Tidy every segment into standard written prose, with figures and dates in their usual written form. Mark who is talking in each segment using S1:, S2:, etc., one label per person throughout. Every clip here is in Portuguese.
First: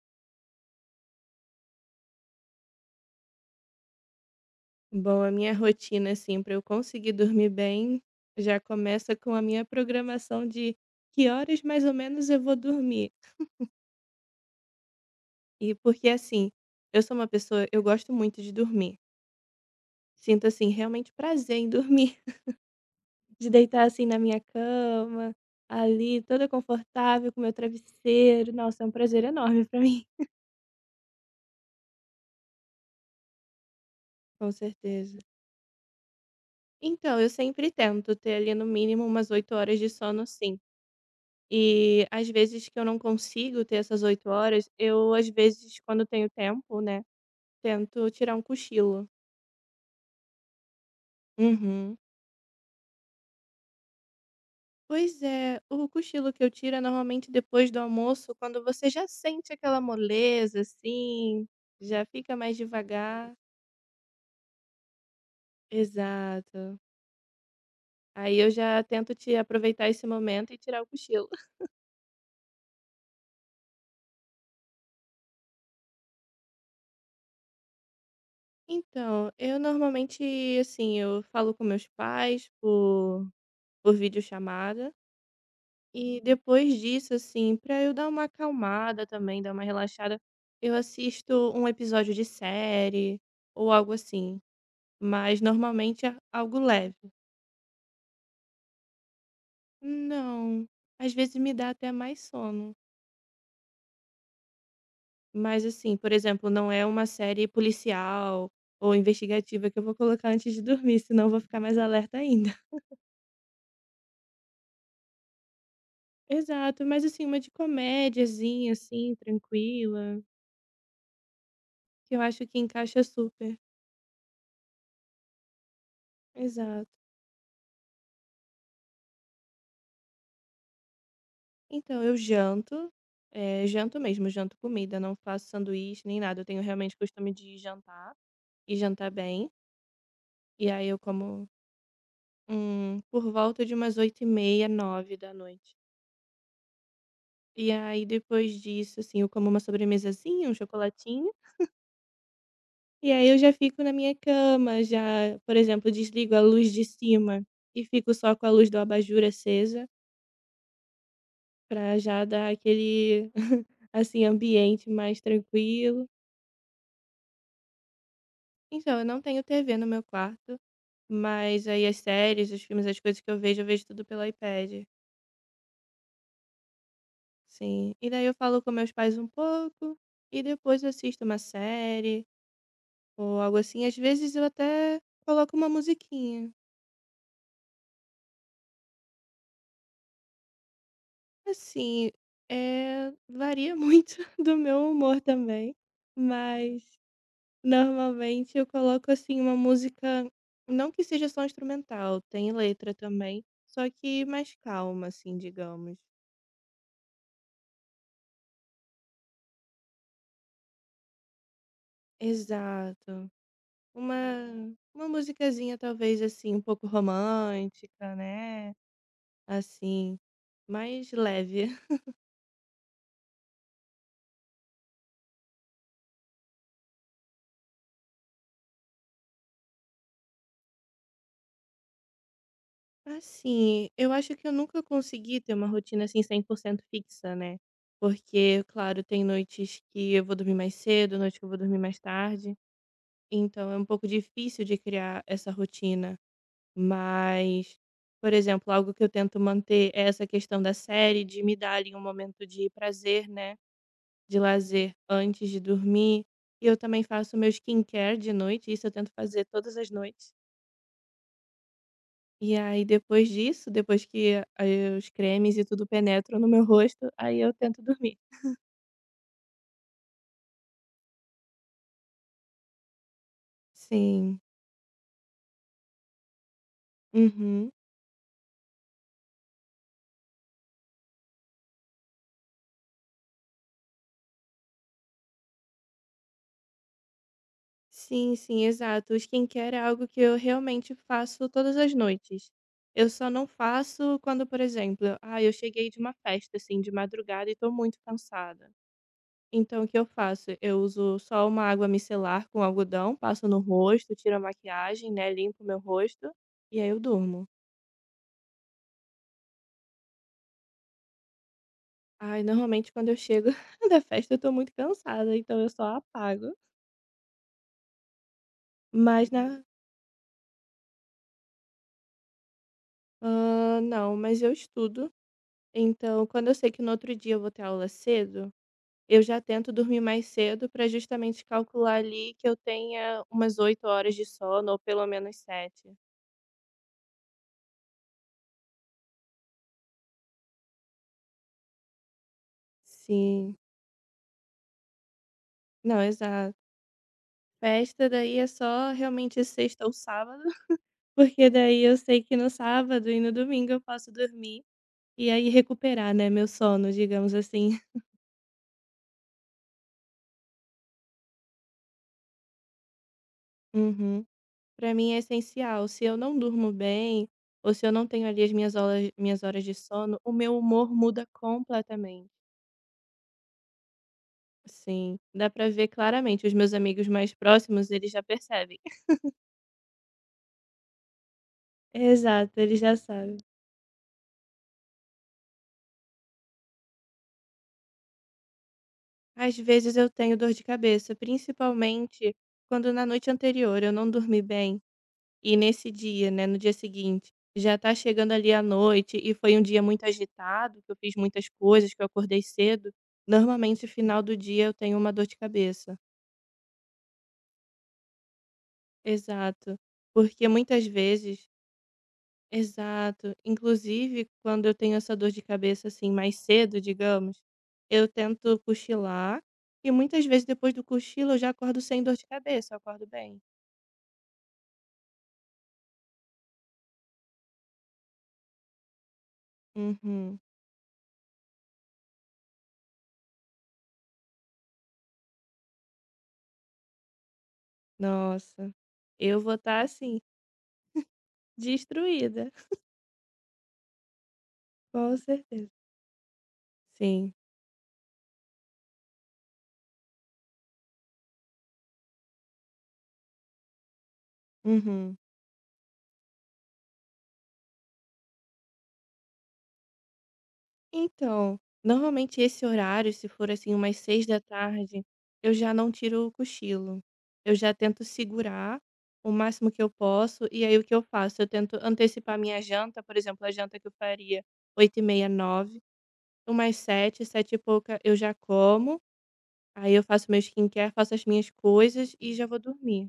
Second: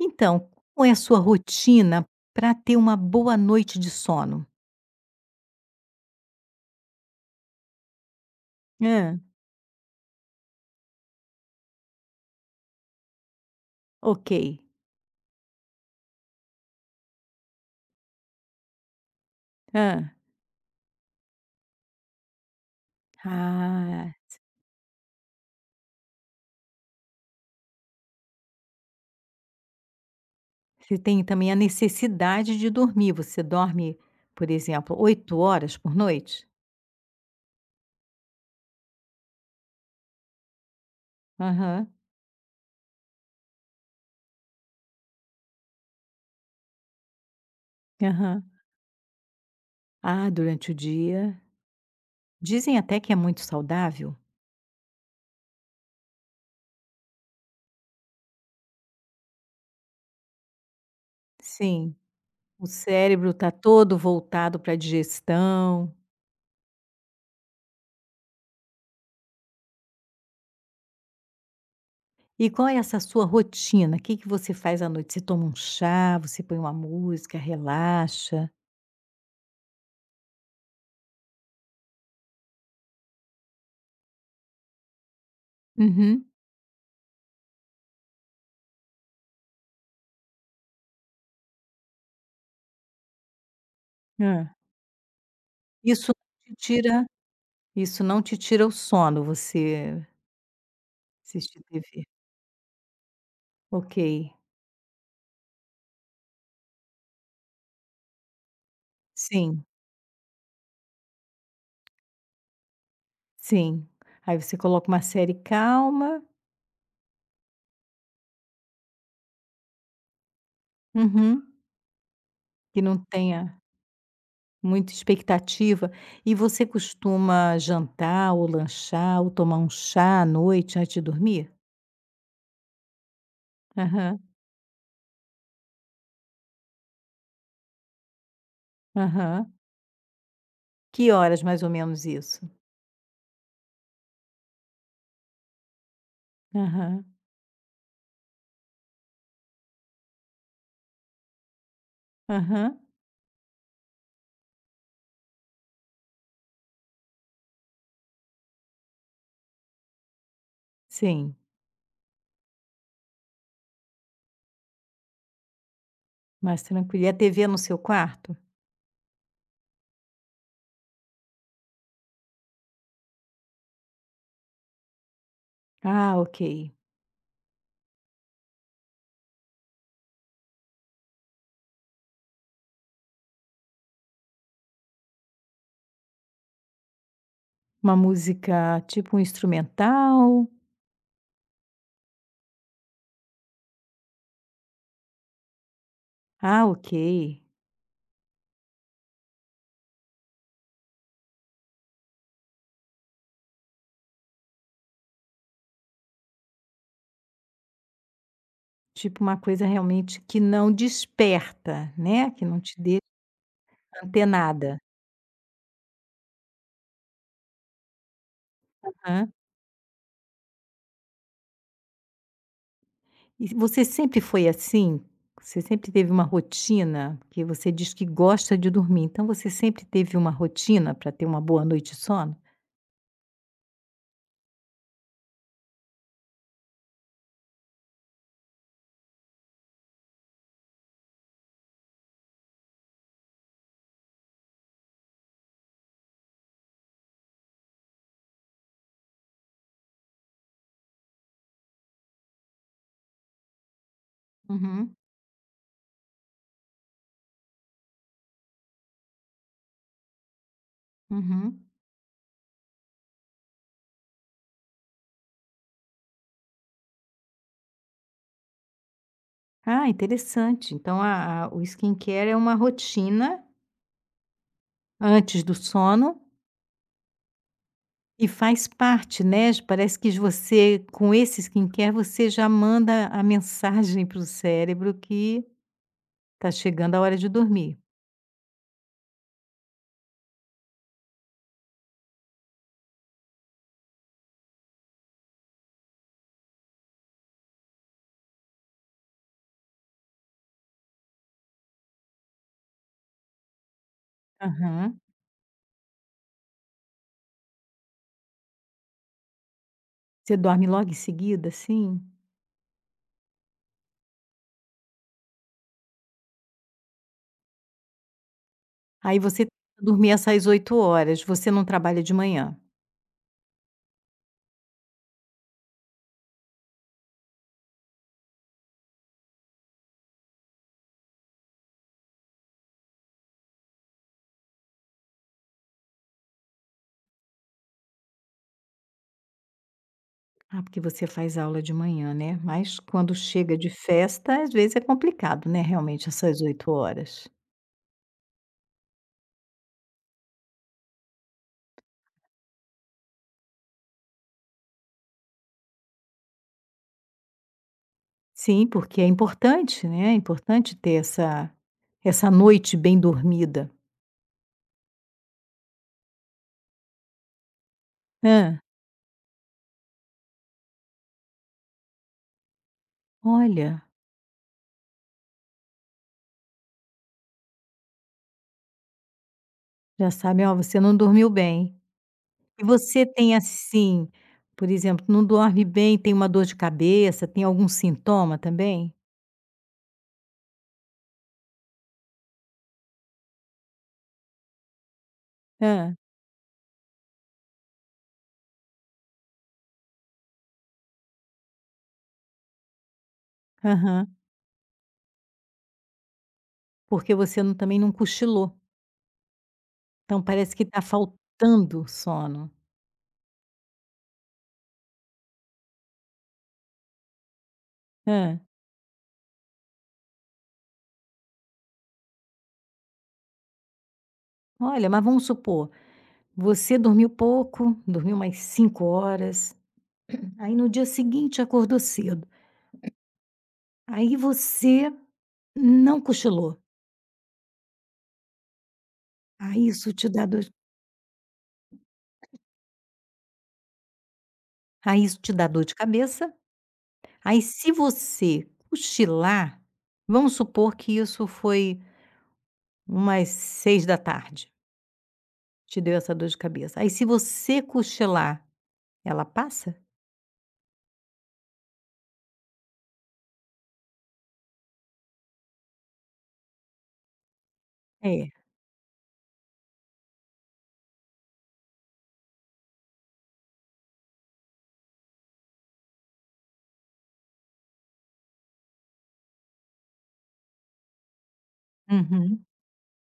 S1: Então, qual é a sua rotina para ter uma boa noite de sono?
S2: Bom, a minha rotina, assim, para eu conseguir dormir bem, já começa
S1: Hã.
S2: com a minha programação de que horas mais ou menos eu vou dormir.
S1: Ok.
S2: E porque, assim, eu sou uma pessoa, eu gosto muito de dormir.
S1: Hã.
S2: Sinto, assim, realmente prazer em dormir, de deitar, assim,
S1: Ah,
S2: na minha cama, ali, toda confortável, com meu travesseiro. Nossa, é um prazer enorme para mim,
S1: você tem também a necessidade de dormir. Você dorme, por
S2: com
S1: exemplo,
S2: certeza.
S1: 8 horas por noite?
S2: Então, eu sempre tento ter ali no mínimo umas 8 horas de sono, sim.
S1: Aham.
S2: E às vezes que eu não consigo ter essas 8 horas, eu às vezes quando tenho tempo, né, tento tirar um
S1: Aham.
S2: cochilo.
S1: Ah, durante o dia.
S2: Uhum.
S1: Dizem até que é muito saudável.
S2: Pois é, o cochilo que eu tiro é normalmente depois do almoço, quando você já sente aquela moleza, assim,
S1: Sim.
S2: já fica mais
S1: O cérebro
S2: devagar.
S1: está todo voltado para a digestão.
S2: Exato. Aí eu já tento te aproveitar esse momento e tirar o cochilo.
S1: E qual é essa sua rotina? O que que você faz à noite? Você toma um chá, você põe uma música, relaxa?
S2: Então, eu normalmente, assim, eu falo com meus pais por videochamada. E
S1: Uhum.
S2: depois disso, assim, pra eu dar uma acalmada também, dar uma relaxada, eu assisto um episódio de série ou algo
S1: Hã.
S2: assim, mas normalmente
S1: Isso
S2: é
S1: não te
S2: algo leve.
S1: tira isso não te tira o sono, você
S2: Não, às vezes me
S1: assistir
S2: dá até
S1: TV?
S2: mais sono,
S1: Ok.
S2: mas assim, por exemplo, não é uma série policial ou
S1: Sim,
S2: investigativa que eu vou colocar antes de dormir, senão eu vou ficar mais alerta ainda.
S1: sim. Aí você coloca uma série calma,
S2: Exato, mas assim, uma de comédiazinha, assim, tranquila,
S1: uhum,
S2: que eu acho que
S1: que não
S2: encaixa
S1: tenha
S2: super.
S1: muita expectativa. E você
S2: Exato.
S1: costuma jantar ou lanchar ou tomar um chá à noite antes de dormir?
S2: Então eu janto, janto
S1: Aham,
S2: mesmo, janto comida, não faço sanduíche nem nada, eu tenho realmente costume de jantar, e jantar bem,
S1: aham.
S2: e aí eu
S1: Que horas
S2: como,
S1: mais ou menos isso?
S2: por volta de umas oito e meia nove da noite,
S1: Aham,
S2: e aí depois disso, assim, eu como uma sobremesazinha, um chocolatinho,
S1: aham.
S2: e aí eu já fico na minha cama, já, por exemplo, desligo a luz de cima e fico só com a luz do abajur acesa,
S1: Sim,
S2: pra já dar aquele, assim, ambiente mais tranquilo.
S1: mais tranquilo. E a TV é no seu quarto?
S2: Então, eu não tenho TV no meu quarto, mas aí as séries, os filmes, as coisas que eu vejo tudo pelo iPad.
S1: Ah, ok.
S2: Sim. E daí eu falo com meus pais um pouco e depois eu assisto uma série ou algo assim. Às vezes eu até coloco uma musiquinha.
S1: Uma música tipo um instrumental?
S2: Assim, é, varia muito do meu humor também,
S1: Ah,
S2: mas
S1: ok.
S2: normalmente eu coloco assim uma música, não que seja só instrumental, tem letra também, só que mais calma assim, digamos.
S1: Tipo uma coisa realmente que não desperta, né, que não te deixa
S2: Exato. Uma
S1: antenada.
S2: uma musicazinha talvez, assim, um pouco romântica, né,
S1: Aham.
S2: assim, mais leve.
S1: E você sempre foi assim? Você sempre teve uma rotina? Porque você diz que gosta de dormir, então você sempre teve uma rotina para ter uma boa noite de sono?
S2: Assim, eu acho que eu nunca consegui ter uma rotina, assim, 100% fixa, né, porque, claro, tem noites que eu vou dormir mais cedo, noites que eu vou dormir mais tarde, então é um pouco difícil de criar essa rotina. Mas, por exemplo, algo que eu tento manter é essa questão da série, de me dar ali um momento de prazer, né, de lazer
S1: Uhum,
S2: antes de dormir. E eu também faço meu skincare de noite, isso eu tento fazer todas as noites.
S1: uhum.
S2: E aí depois disso, depois que aí os cremes e tudo penetram no meu rosto, aí eu tento dormir.
S1: Ah, interessante. Então a o skincare é uma rotina
S2: Sim.
S1: antes do sono.
S2: Uhum.
S1: E faz parte, né, parece que você com esse skincare você já manda a mensagem para o cérebro que tá chegando a hora de dormir.
S2: Sim, sim, exato. O skincare é algo que eu realmente faço todas as noites. Eu só não faço quando, por exemplo, ah, eu cheguei de uma festa assim de madrugada e tô muito cansada. Então o que eu faço? Eu uso só uma água micelar com algodão, passo no rosto, tiro a
S1: Aham.
S2: maquiagem, né, limpo meu rosto, e aí eu durmo.
S1: Você dorme logo em seguida, assim?
S2: Ai, normalmente quando eu chego da festa eu tô muito cansada, então eu só apago.
S1: Aí
S2: Mas
S1: você
S2: na
S1: tenta dormir essas 8 horas, você não trabalha de manhã?
S2: não, mas eu estudo, então quando eu sei que no outro dia eu vou ter aula cedo, eu já tento dormir mais cedo pra justamente calcular ali que eu tenha umas 8 horas de sono ou pelo menos sete.
S1: Ah, porque você faz aula de manhã, né, mas quando
S2: Sim.
S1: chega de festa, às vezes é complicado, né,
S2: Não,
S1: realmente essas
S2: exato.
S1: 8 horas.
S2: Festa daí é só realmente sexta ou sábado, porque daí eu sei que no sábado e no domingo eu posso dormir e aí recuperar, né, meu sono, digamos assim.
S1: Sim, porque é importante, né, é importante ter essa noite bem dormida.
S2: Uhum. Pra mim é essencial. Se eu não durmo bem ou se eu não tenho ali as
S1: Hã.
S2: minhas horas de sono, o meu humor muda completamente.
S1: Olha.
S2: Sim, dá pra ver claramente. Os meus amigos mais próximos, eles já percebem.
S1: Já sabe: "Ó, você não dormiu bem".
S2: Exato,
S1: E
S2: eles já
S1: você tem,
S2: sabem.
S1: assim, por exemplo, não dorme bem, tem uma dor de cabeça, tem algum sintoma também?
S2: Às vezes eu tenho dor de cabeça, principalmente quando na noite anterior eu não dormi bem. E nesse
S1: Ah.
S2: dia, né, no dia seguinte, já tá chegando ali a noite e foi um dia muito agitado, que eu fiz muitas coisas, que eu acordei cedo, normalmente no
S1: Aham.
S2: final do dia eu tenho uma dor de cabeça.
S1: Porque você não também não cochilou.
S2: Exato.
S1: Então
S2: Porque
S1: parece que está
S2: muitas vezes
S1: faltando sono.
S2: Exato. Inclusive, quando eu tenho essa dor de cabeça, assim, mais cedo, digamos, eu
S1: Hã.
S2: tento cochilar e muitas vezes depois do cochilo eu já acordo sem dor de cabeça, eu acordo bem.
S1: Olha, mas vamos supor, você dormiu pouco, dormiu mais 5 horas,
S2: Uhum.
S1: aí no dia seguinte acordou cedo. Aí você não cochilou.
S2: Nossa, eu vou
S1: Aí
S2: estar,
S1: isso te
S2: assim,
S1: dá dor
S2: destruída,
S1: aí
S2: com
S1: isso te dá dor
S2: certeza.
S1: de cabeça.
S2: Sim.
S1: Aí se você cochilar, vamos supor que isso foi umas 6 da tarde,
S2: Uhum.
S1: te deu essa dor de cabeça. Aí se você cochilar, ela passa?
S2: Então, normalmente esse horário, se for assim umas seis da tarde, eu já não tiro o cochilo. Eu já tento
S1: É.
S2: segurar o máximo que eu posso, e aí o que eu faço? Eu tento antecipar minha janta, por exemplo, a janta que eu faria oito e meia nove, umas sete, sete e pouca eu já como, aí eu faço meu skincare, faço as minhas coisas e
S1: Uhum.
S2: já vou dormir.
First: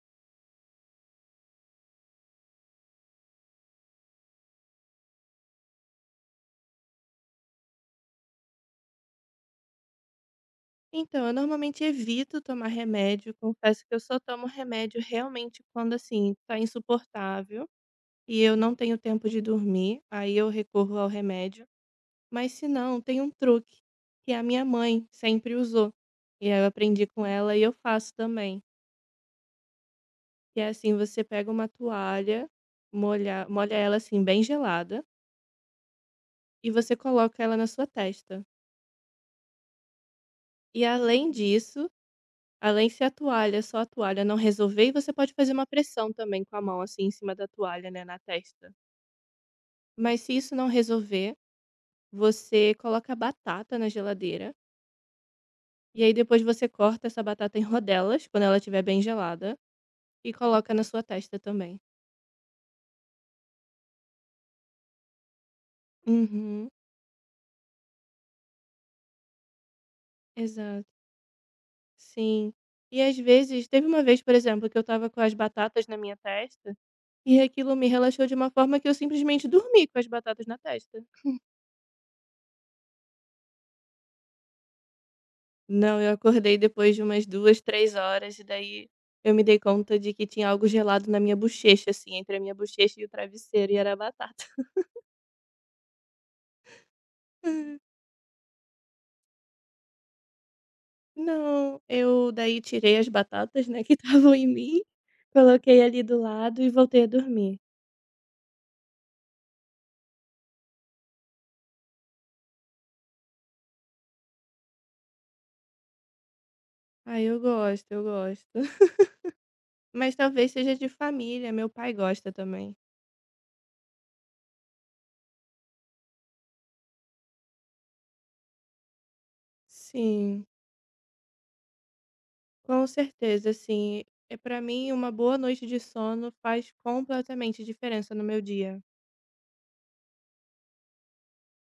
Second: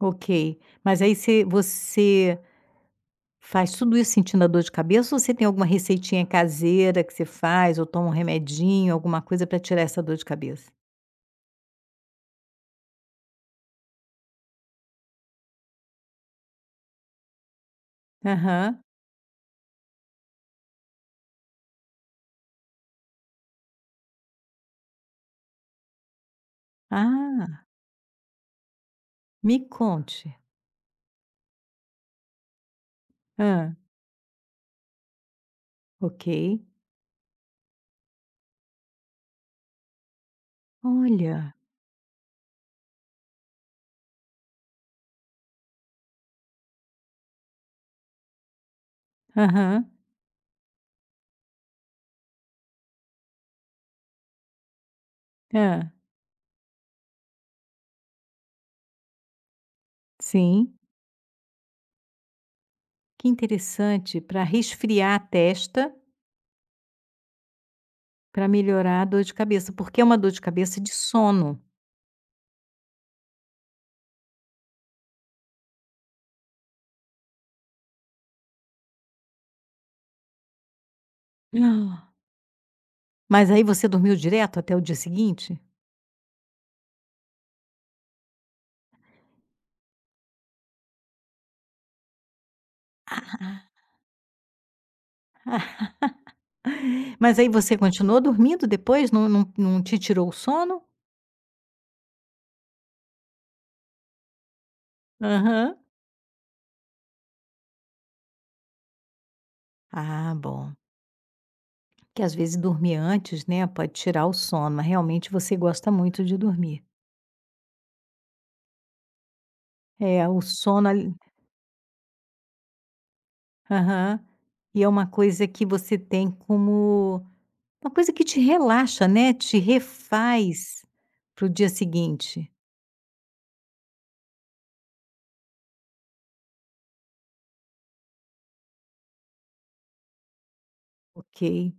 S1: Ok. Mas aí você faz tudo isso sentindo a dor de cabeça ou você tem alguma receitinha caseira que você faz ou toma um remedinho, alguma coisa para tirar essa dor de cabeça?
S2: Então, eu normalmente evito tomar remédio, confesso que eu só tomo remédio realmente quando assim, tá insuportável, e eu não
S1: Aham.
S2: tenho tempo de dormir, aí eu recorro ao remédio. Mas se não, tem um truque que a minha mãe sempre usou. E aí eu aprendi com ela e
S1: Ah,
S2: eu faço também.
S1: me conte.
S2: Que é assim, você pega uma toalha, molha, molha
S1: Ah.
S2: ela assim bem gelada,
S1: Ok.
S2: e você coloca ela na sua testa. E além
S1: Olha.
S2: disso, além se a toalha, só a toalha não resolver, e você pode fazer uma pressão também com a mão assim em cima da toalha, né, na testa.
S1: Aham.
S2: Mas se isso não resolver, você coloca batata na geladeira.
S1: Ah.
S2: E aí depois você corta essa batata em rodelas, quando ela estiver bem gelada, e coloca
S1: Sim.
S2: na sua testa também.
S1: Que interessante, para resfriar a testa,
S2: Uhum,
S1: para melhorar a dor de cabeça, porque é uma dor de cabeça
S2: exato.
S1: de sono.
S2: Sim. E às vezes, teve uma vez, por exemplo, que eu estava com as batatas na minha testa, e aquilo me relaxou de uma forma que eu simplesmente dormi com as batatas na testa.
S1: Ah. Mas aí você dormiu direto até o dia seguinte?
S2: Não, eu acordei depois de umas 2, 3 horas, e daí eu me dei conta de que tinha algo gelado na minha bochecha, assim, entre a minha bochecha e o travesseiro, e era a batata.
S1: Mas aí você continuou dormindo depois? Não, não, não te tirou o sono?
S2: Não, eu daí tirei as batatas, né, que estavam em mim,
S1: Aham.
S2: coloquei ali do lado e voltei a dormir.
S1: Ah, bom. Que às vezes dormir antes, né, pode tirar o sono, mas realmente você gosta muito de dormir.
S2: Ah, eu gosto, eu gosto. Mas
S1: É, o
S2: talvez seja de
S1: sono ali,
S2: família, meu pai gosta também.
S1: aham. E é uma coisa que você tem como. Uma coisa que te relaxa, né, te
S2: Sim,
S1: refaz para o dia seguinte,
S2: com certeza, assim, é para mim uma boa noite de sono faz completamente diferença no meu dia.
S1: ok.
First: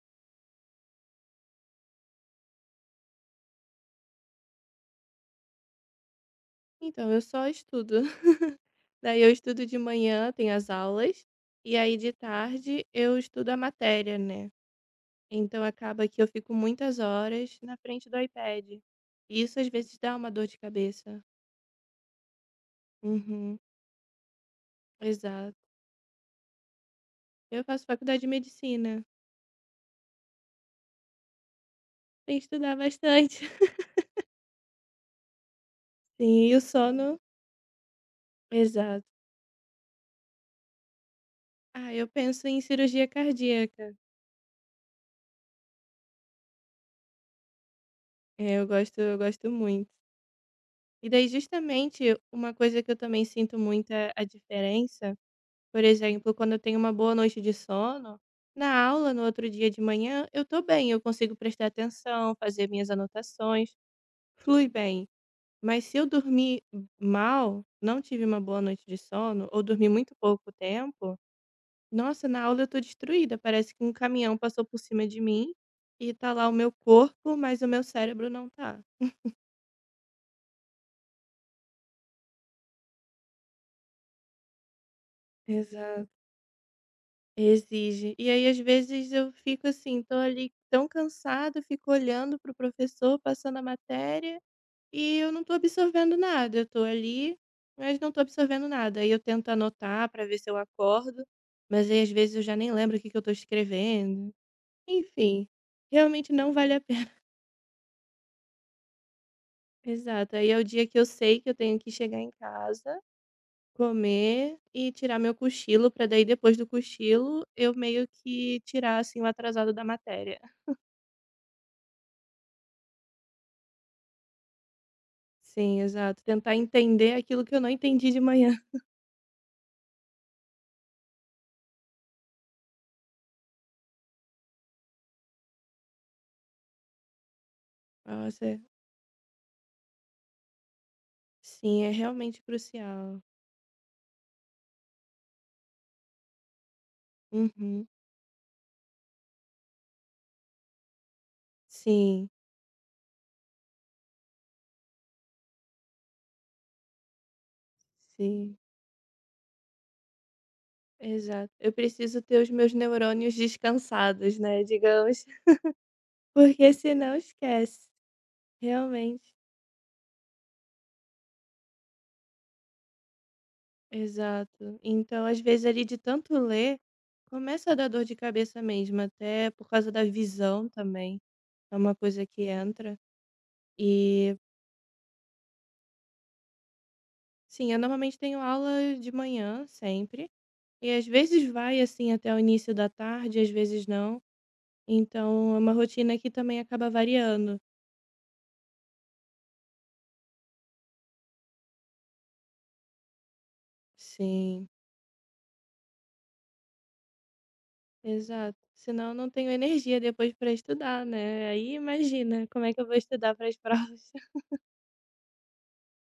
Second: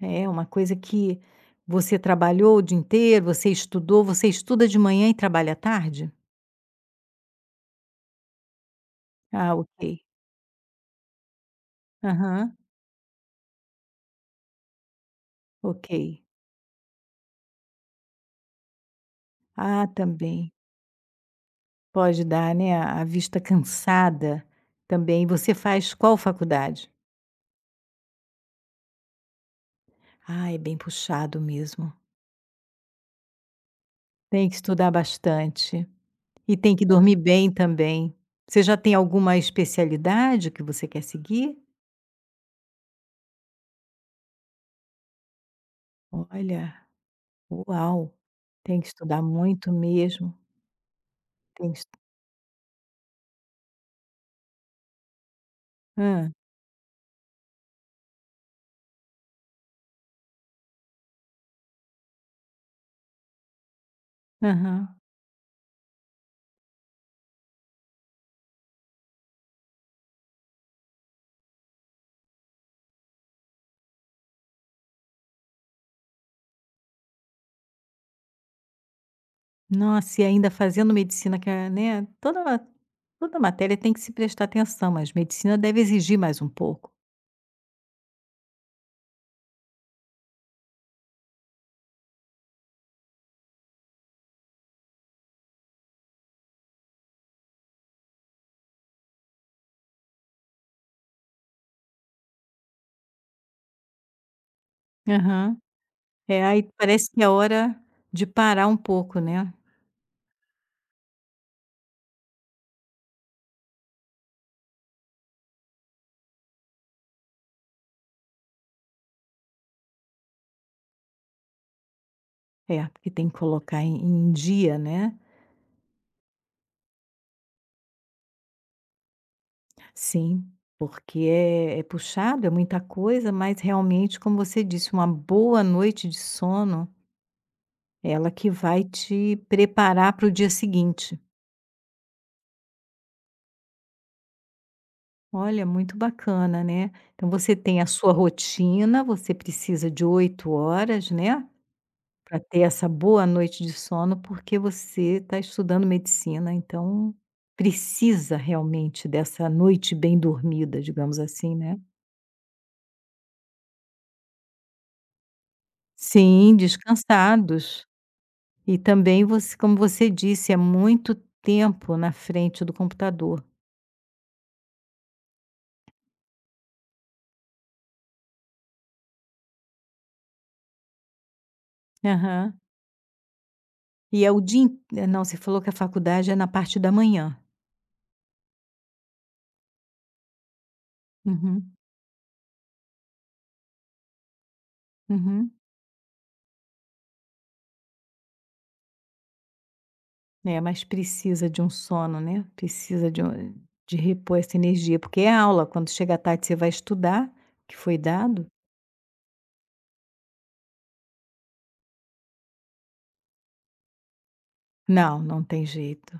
S1: É uma coisa que você trabalhou o dia inteiro, você estudou, você estuda de manhã e trabalha à tarde?
S2: Então eu só estudo. Daí eu
S1: Ah,
S2: estudo de
S1: ok.
S2: manhã, tenho as aulas, e aí de
S1: Aham,
S2: tarde eu estudo a matéria, né. Então
S1: ok.
S2: acaba que eu fico muitas horas na frente do iPad. E isso às
S1: Ah,
S2: vezes dá uma dor
S1: também.
S2: de cabeça.
S1: Pode dar, né, a vista
S2: Uhum,
S1: cansada também.
S2: exato.
S1: Você faz qual faculdade?
S2: Eu faço faculdade de medicina,
S1: Ah, é bem puxado mesmo.
S2: tem que estudar bastante.
S1: Tem que estudar bastante.
S2: Sim, e
S1: E
S2: o
S1: tem que dormir
S2: sono,
S1: bem também. Você já tem
S2: exato.
S1: alguma especialidade que você quer seguir?
S2: Ah, eu penso em cirurgia cardíaca.
S1: Olha, uau!
S2: É,
S1: Tem que
S2: eu
S1: estudar
S2: gosto
S1: muito
S2: muito.
S1: mesmo,
S2: E daí
S1: tem que estu
S2: justamente uma coisa que eu também sinto muito é a diferença, por
S1: hã,
S2: exemplo, quando eu tenho uma boa noite de sono, na aula no outro dia de manhã, eu tô bem, eu consigo prestar atenção, fazer minhas anotações. Flui
S1: aham.
S2: bem, mas se eu dormir mal, não tive uma boa noite de sono ou dormi muito pouco tempo, nossa, na aula eu tô destruída, parece que um caminhão passou por cima de mim e tá lá o meu corpo, mas o meu cérebro não tá.
S1: Nossa, e ainda fazendo medicina que é, né, toda matéria tem que se prestar atenção, mas medicina deve
S2: Exato.
S1: exigir mais um pouco.
S2: Exige. E aí às vezes eu fico assim, tô ali tão cansada, fico olhando pro professor passando a matéria. E eu não tô absorvendo nada, eu tô ali, mas não tô absorvendo nada. Aí eu tento anotar pra ver se eu acordo, mas aí às vezes eu já nem lembro o que que eu tô escrevendo. Enfim,
S1: Aham.
S2: realmente
S1: É,
S2: não
S1: aí
S2: vale a
S1: parece
S2: pena.
S1: que é hora de parar um pouco, né.
S2: Exato, aí é o dia que eu sei que eu tenho que chegar em casa, comer e tirar meu cochilo, pra daí depois do cochilo eu meio que tirar assim o atrasado da matéria.
S1: É, porque tem que colocar em dia, né.
S2: Sim, exato, tentar entender aquilo que eu não entendi de manhã.
S1: Sim, porque é puxado, é muita coisa, mas realmente, como você disse, uma boa noite de sono, ela
S2: Nossa,
S1: que vai te preparar para o dia seguinte.
S2: sim, é realmente crucial.
S1: Olha, muito bacana, né? Então você tem a
S2: Uhum.
S1: sua rotina, você precisa de 8 horas, né?
S2: Sim.
S1: Para ter essa boa noite de sono, porque você está estudando medicina, então precisa
S2: Sim,
S1: realmente dessa noite bem dormida, digamos
S2: exato.
S1: assim,
S2: Eu
S1: né?
S2: preciso ter os meus neurônios descansados, né, digamos,
S1: Sim,
S2: porque senão
S1: descansados.
S2: esquece,
S1: E também
S2: realmente.
S1: você como você disse, é muito tempo na frente do computador.
S2: Exato. Então, às vezes, ali de tanto ler, começa a dar dor de cabeça mesmo, até por causa da visão também. É uma coisa que
S1: Aham.
S2: entra.
S1: E é
S2: E,
S1: o dia in eh, não, você falou que a faculdade é na parte da manhã.
S2: sim, eu normalmente tenho aula de manhã, sempre. E às vezes
S1: Uhum,
S2: vai, assim, até o início da tarde, às vezes não.
S1: uhum.
S2: Então, é uma rotina que também acaba variando.
S1: É, mas precisa de um sono, né, precisa de um de repor essa
S2: Sim.
S1: energia, porque é aula, quando chega à tarde você vai estudar, que foi dado.
S2: Exato. Senão eu não tenho energia depois para estudar, né. Aí imagina como é que eu vou estudar para as provas.
S1: Não, não tem jeito.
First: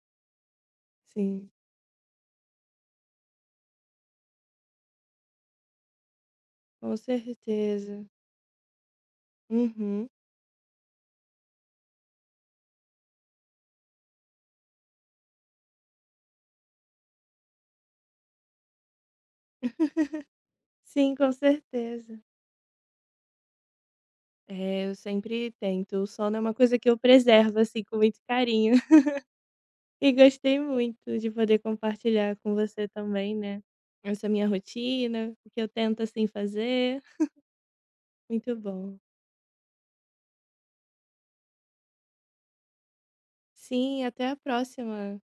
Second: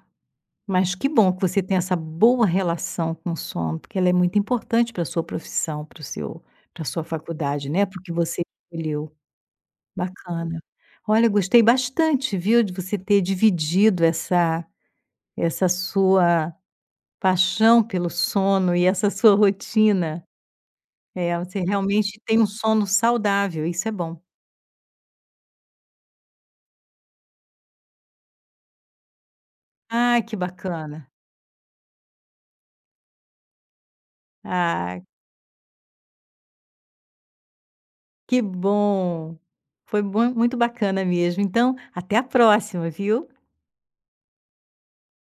S1: Mas que bom que
S2: Sim,
S1: você tem essa boa relação com o sono, porque ela é muito importante para a sua profissão, para o seu para a
S2: com
S1: sua faculdade, né, para o
S2: certeza.
S1: que você escolheu.
S2: Uhum.
S1: Bacana. Olha, gostei bastante, viu, de você ter dividido essa sua paixão pelo sono e essa sua rotina.
S2: Sim, com
S1: É, você realmente
S2: certeza.
S1: tem um sono saudável, isso é bom.
S2: É, eu sempre tento. O sono é uma coisa que eu preservo, assim, com muito carinho. E
S1: Ah, que
S2: gostei
S1: bacana.
S2: muito de poder compartilhar com você também, né, essa minha
S1: Ah,
S2: rotina, o que eu tento, assim, fazer.
S1: que
S2: Muito bom.
S1: bom. Foi bom, muito bacana mesmo. Então, até a próxima, viu.
S2: Sim, até a próxima.